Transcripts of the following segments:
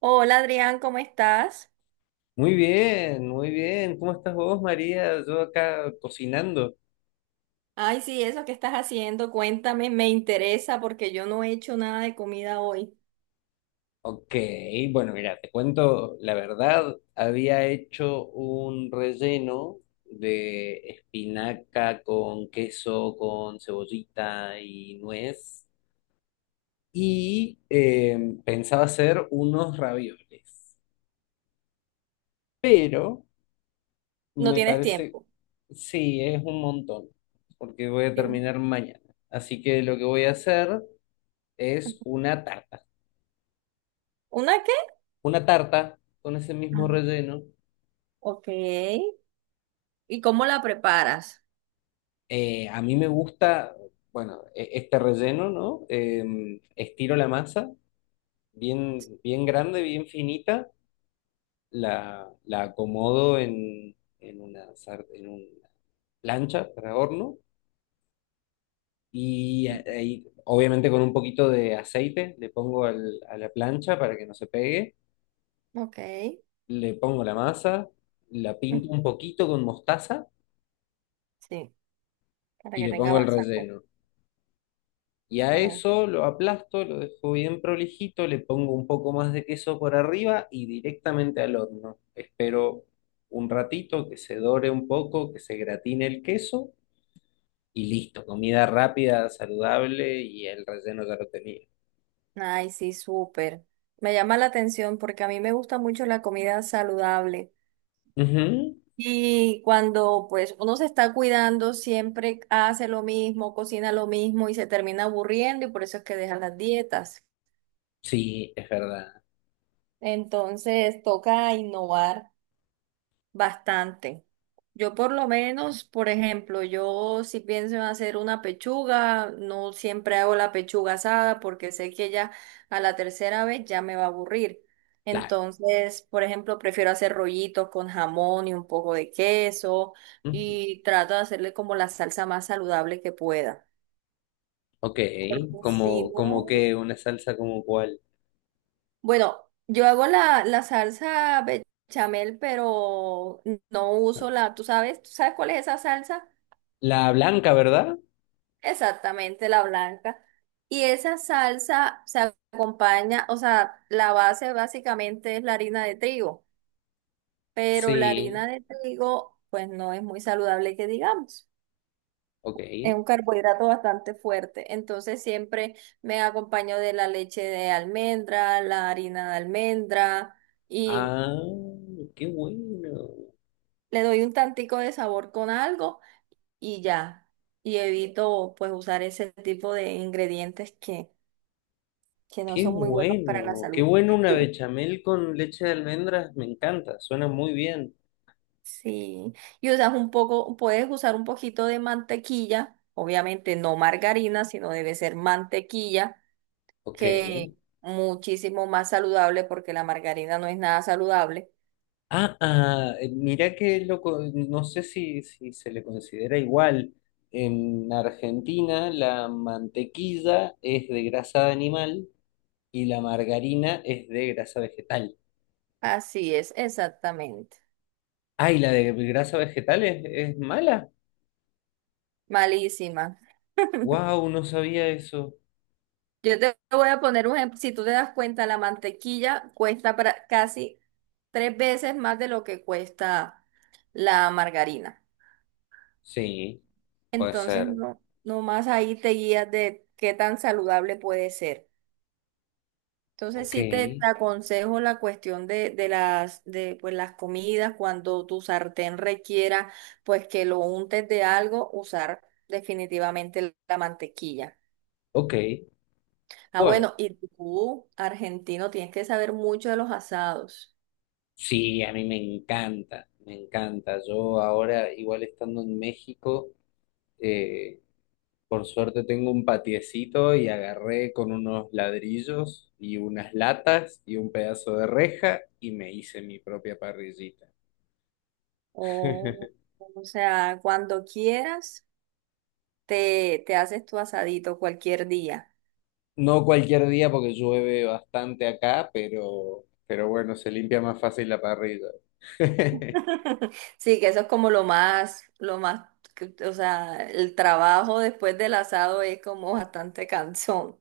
Hola Adrián, ¿cómo estás? Muy bien, muy bien. ¿Cómo estás vos, María? Yo acá cocinando. Ay, sí, eso que estás haciendo, cuéntame, me interesa porque yo no he hecho nada de comida hoy. Ok, bueno, mira, te cuento la verdad. Había hecho un relleno de espinaca con queso, con cebollita y nuez. Y eh, Pensaba hacer unos ravioles. Pero No me tienes parece, tiempo. sí, es un montón, porque voy a ¿Tien- terminar mañana. Así que lo que voy a hacer es una tarta. ¿Una qué? Una tarta con ese mismo Ah. relleno. Ok. ¿Y cómo la preparas? A mí me gusta, bueno, este relleno, ¿no? Estiro la masa, bien, bien grande, bien finita, la acomodo en una, en una plancha para horno y ahí, obviamente con un poquito de aceite le pongo a la plancha para que no se pegue, Ok. le pongo la masa, la Ujú, pinto un poquito con mostaza sí, para y que le tenga pongo el más sabor. relleno. Y a Oh, eso lo aplasto, lo dejo bien prolijito, le pongo un poco más de queso por arriba y directamente al horno. Espero un ratito que se dore un poco, que se gratine el queso y listo. Comida rápida, saludable y el relleno ya lo tenía. ay, sí, súper. Me llama la atención porque a mí me gusta mucho la comida saludable. Ujú. Y cuando pues uno se está cuidando, siempre hace lo mismo, cocina lo mismo y se termina aburriendo y por eso es que deja las dietas. Sí, es verdad. Entonces toca innovar. Bastante. Yo por lo menos, por ejemplo, yo si pienso en hacer una pechuga, no siempre hago la pechuga asada porque sé que ya a la tercera vez ya me va a aburrir. Claro. Entonces, por ejemplo, prefiero hacer rollitos con jamón y un poco de queso Ujú. y trato de hacerle como la salsa más saludable que pueda. Ok, Porque si como, como no, que una salsa como cuál. bueno, yo hago la salsa bechamel, pero no uso ¿tú sabes? ¿Tú sabes cuál es esa salsa? La blanca, ¿verdad? Exactamente, la blanca. Y esa salsa se acompaña, o sea, la base básicamente es la harina de trigo, pero la Sí, harina de trigo, pues no es muy saludable que digamos. ok. Es un carbohidrato bastante fuerte. Entonces siempre me acompaño de la leche de almendra, la harina de almendra y Ah, qué bueno. le doy un tantico de sabor con algo y ya. Y evito pues usar ese tipo de ingredientes que no Qué son muy buenos para la bueno, qué salud. bueno una bechamel con leche de almendras, me encanta, suena muy bien. Sí, y usas un poco, puedes usar un poquito de mantequilla, obviamente no margarina, sino debe ser mantequilla, Ok. que muchísimo más saludable porque la margarina no es nada saludable. Ah, ah, mirá que loco, no sé si, si se le considera igual. En Argentina la mantequilla es de grasa de animal y la margarina es de grasa vegetal. Así es, exactamente. Ah, ¿y la de grasa vegetal es mala? Malísima. Wow, no sabía eso. Yo te voy a poner un ejemplo, si tú te das cuenta, la mantequilla cuesta casi tres veces más de lo que cuesta la margarina. Sí, puede Entonces, ser. no, nomás ahí te guías de qué tan saludable puede ser. Entonces, Ok, sí te aconsejo la cuestión de pues, las comidas, cuando tu sartén requiera, pues que lo untes de algo, usar definitivamente la mantequilla. ok. Ah, Bueno. bueno, y tú, argentino, tienes que saber mucho de los asados. Sí, a mí me encanta, me encanta. Yo ahora, igual estando en México, eh, por suerte tengo un patiecito y agarré con unos ladrillos y unas latas y un pedazo de reja y me hice mi propia parrillita. O, o sea, cuando quieras, te haces tu asadito cualquier día. No cualquier día porque llueve bastante acá, pero bueno, se limpia más fácil la parrilla. Sí, que eso es como lo más, o sea, el trabajo después del asado es como bastante cansón.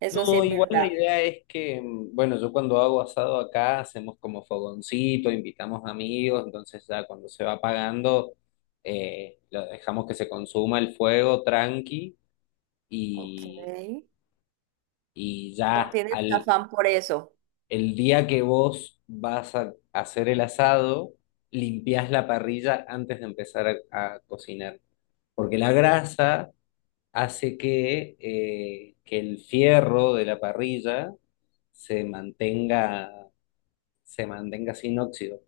Eso sí No, es igual la verdad. idea es que, bueno, yo cuando hago asado acá hacemos como fogoncito, invitamos amigos, entonces ya cuando se va apagando, lo dejamos que se consuma el fuego tranqui Ok. y, y No ya tienes al, afán por eso. el día que vos vas a hacer el asado, limpiás la parrilla antes de empezar a cocinar, porque la grasa hace que el fierro de la parrilla se mantenga, se mantenga sin óxido.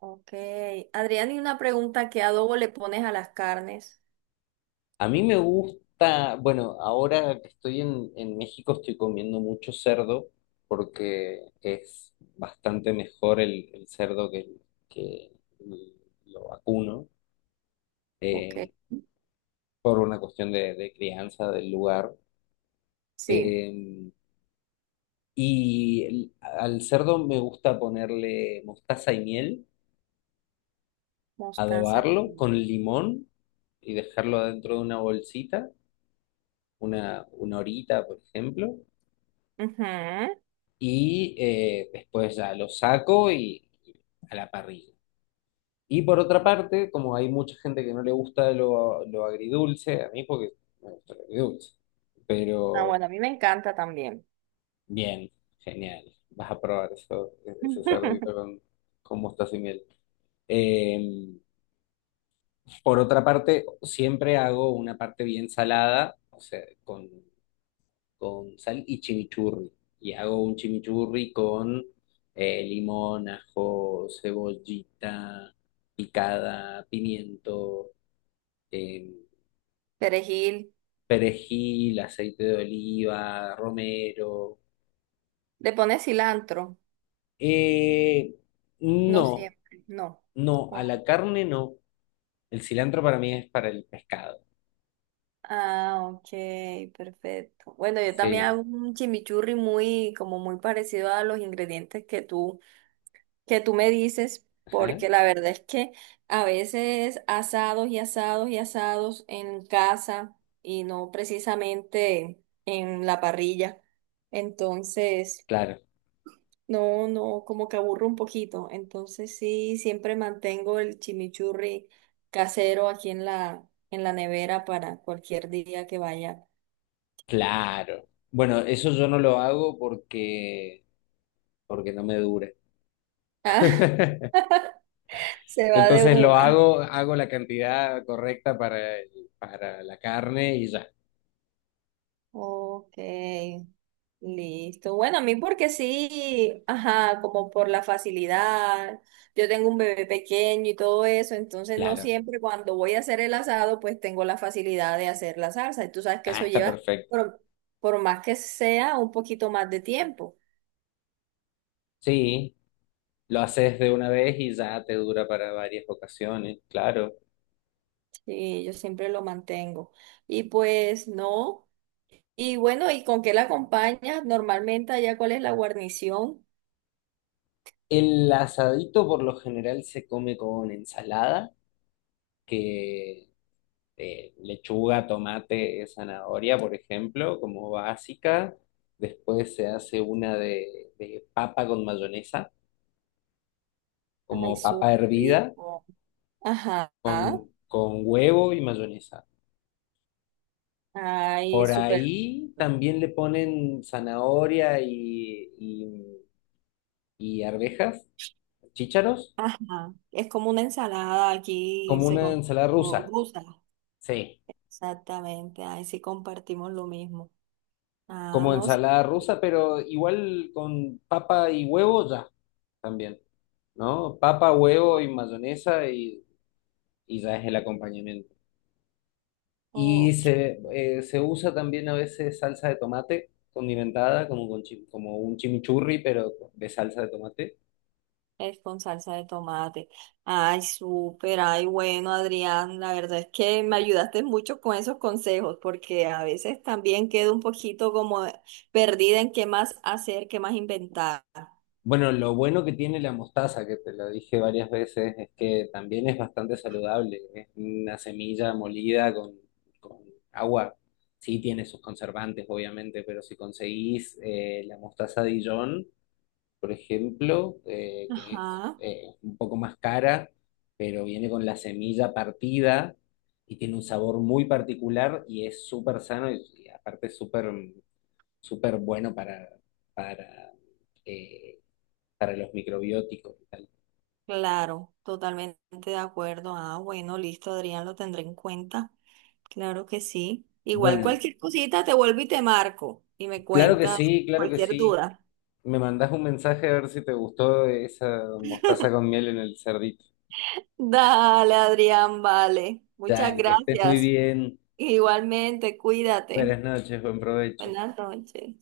Ok. Adrián, y una pregunta, ¿qué adobo le pones a las carnes? A mí me gusta, bueno, ahora que estoy en México estoy comiendo mucho cerdo porque es bastante mejor el cerdo que lo vacuno Ok. eh, por una cuestión de crianza del lugar. Sí, Eh, y al cerdo me gusta ponerle mostaza y miel, mostaza. adobarlo con limón y dejarlo dentro de una bolsita, una horita, por ejemplo, Ujú. y después ya lo saco y a la parrilla. Y por otra parte, como hay mucha gente que no le gusta lo agridulce, a mí porque me gusta lo agridulce, Ah, pero bueno, a mí me encanta también. bien, genial, vas a probar eso, ese cerdito con mostaza y miel. Em, por otra parte, siempre hago una parte bien salada, o sea, con sal y chimichurri. Y hago un chimichurri con limón, ajo, cebollita picada, pimiento, eh, Perejil. perejil, aceite de oliva, romero. ¿Le pones cilantro? Eh, No no, siempre, no. no, a la carne no. El cilantro para mí es para el pescado. Ah, ok, perfecto. Bueno, yo también Sí, hago un chimichurri muy, como muy parecido a los ingredientes que tú me dices, ajá, porque la verdad es que a veces asados y asados y asados en casa y no precisamente en la parrilla. Entonces, claro, no, no, como que aburro un poquito. Entonces sí, siempre mantengo el chimichurri casero aquí en la nevera para cualquier día que vaya. claro. Bueno, eso yo no lo hago porque, porque no me dura. Ah, se va de Entonces lo una. hago, hago la cantidad correcta para, para la carne y ya, Ok, listo. Bueno, a mí porque sí, ajá, como por la facilidad. Yo tengo un bebé pequeño y todo eso, entonces no claro. siempre cuando voy a hacer el asado, pues tengo la facilidad de hacer la salsa. Y tú sabes que Ah, eso está lleva, perfecto. por, por más que sea, un poquito más de tiempo. Sí, lo haces de una vez y ya te dura para varias ocasiones, claro. Sí, yo siempre lo mantengo. Y pues no. Y bueno, ¿y con qué la acompañas? Normalmente allá, ¿cuál es la guarnición? El asadito por lo general se come con ensalada, que lechuga, tomate, zanahoria, por ejemplo, como básica. Después se hace una de papa con mayonesa, Ay, como papa súper hervida, rico. Ajá. Con huevo y mayonesa. Ay, Por súper. ahí también le ponen zanahoria y arvejas, chícharos, Ajá. Es como una ensalada aquí, como se una con ensalada como rusa. rusa. Sí, Exactamente. Ay, sí compartimos lo mismo. Ah, como no, sí. ensalada rusa, pero igual con papa y huevo ya también, ¿no? Papa, huevo y mayonesa y ya es el acompañamiento. Y Ok, se, se usa también a veces salsa de tomate condimentada, como, con como un chimichurri, pero de salsa de tomate. es con salsa de tomate. Ay, súper. Ay, bueno, Adrián, la verdad es que me ayudaste mucho con esos consejos, porque a veces también quedo un poquito como perdida en qué más hacer, qué más inventar. Bueno, lo bueno que tiene la mostaza, que te lo dije varias veces, es que también es bastante saludable. Es una semilla molida con agua. Sí tiene sus conservantes, obviamente, pero si conseguís la mostaza Dijon, por ejemplo, que es Ajá. Un poco más cara, pero viene con la semilla partida y tiene un sabor muy particular y es súper sano y aparte súper súper bueno para eh, para los microbióticos y tal. Claro, totalmente de acuerdo. Ah, bueno, listo, Adrián, lo tendré en cuenta. Claro que sí. Igual Bueno, cualquier cosita te vuelvo y te marco y me claro que cuentas sí, claro que cualquier sí. duda. Me mandás un mensaje a ver si te gustó esa mostaza con miel en el cerdito. Dale, Adrián, vale. Ya, Muchas que estés muy gracias. bien. Igualmente, cuídate. Buenas noches, buen provecho. Buenas noches.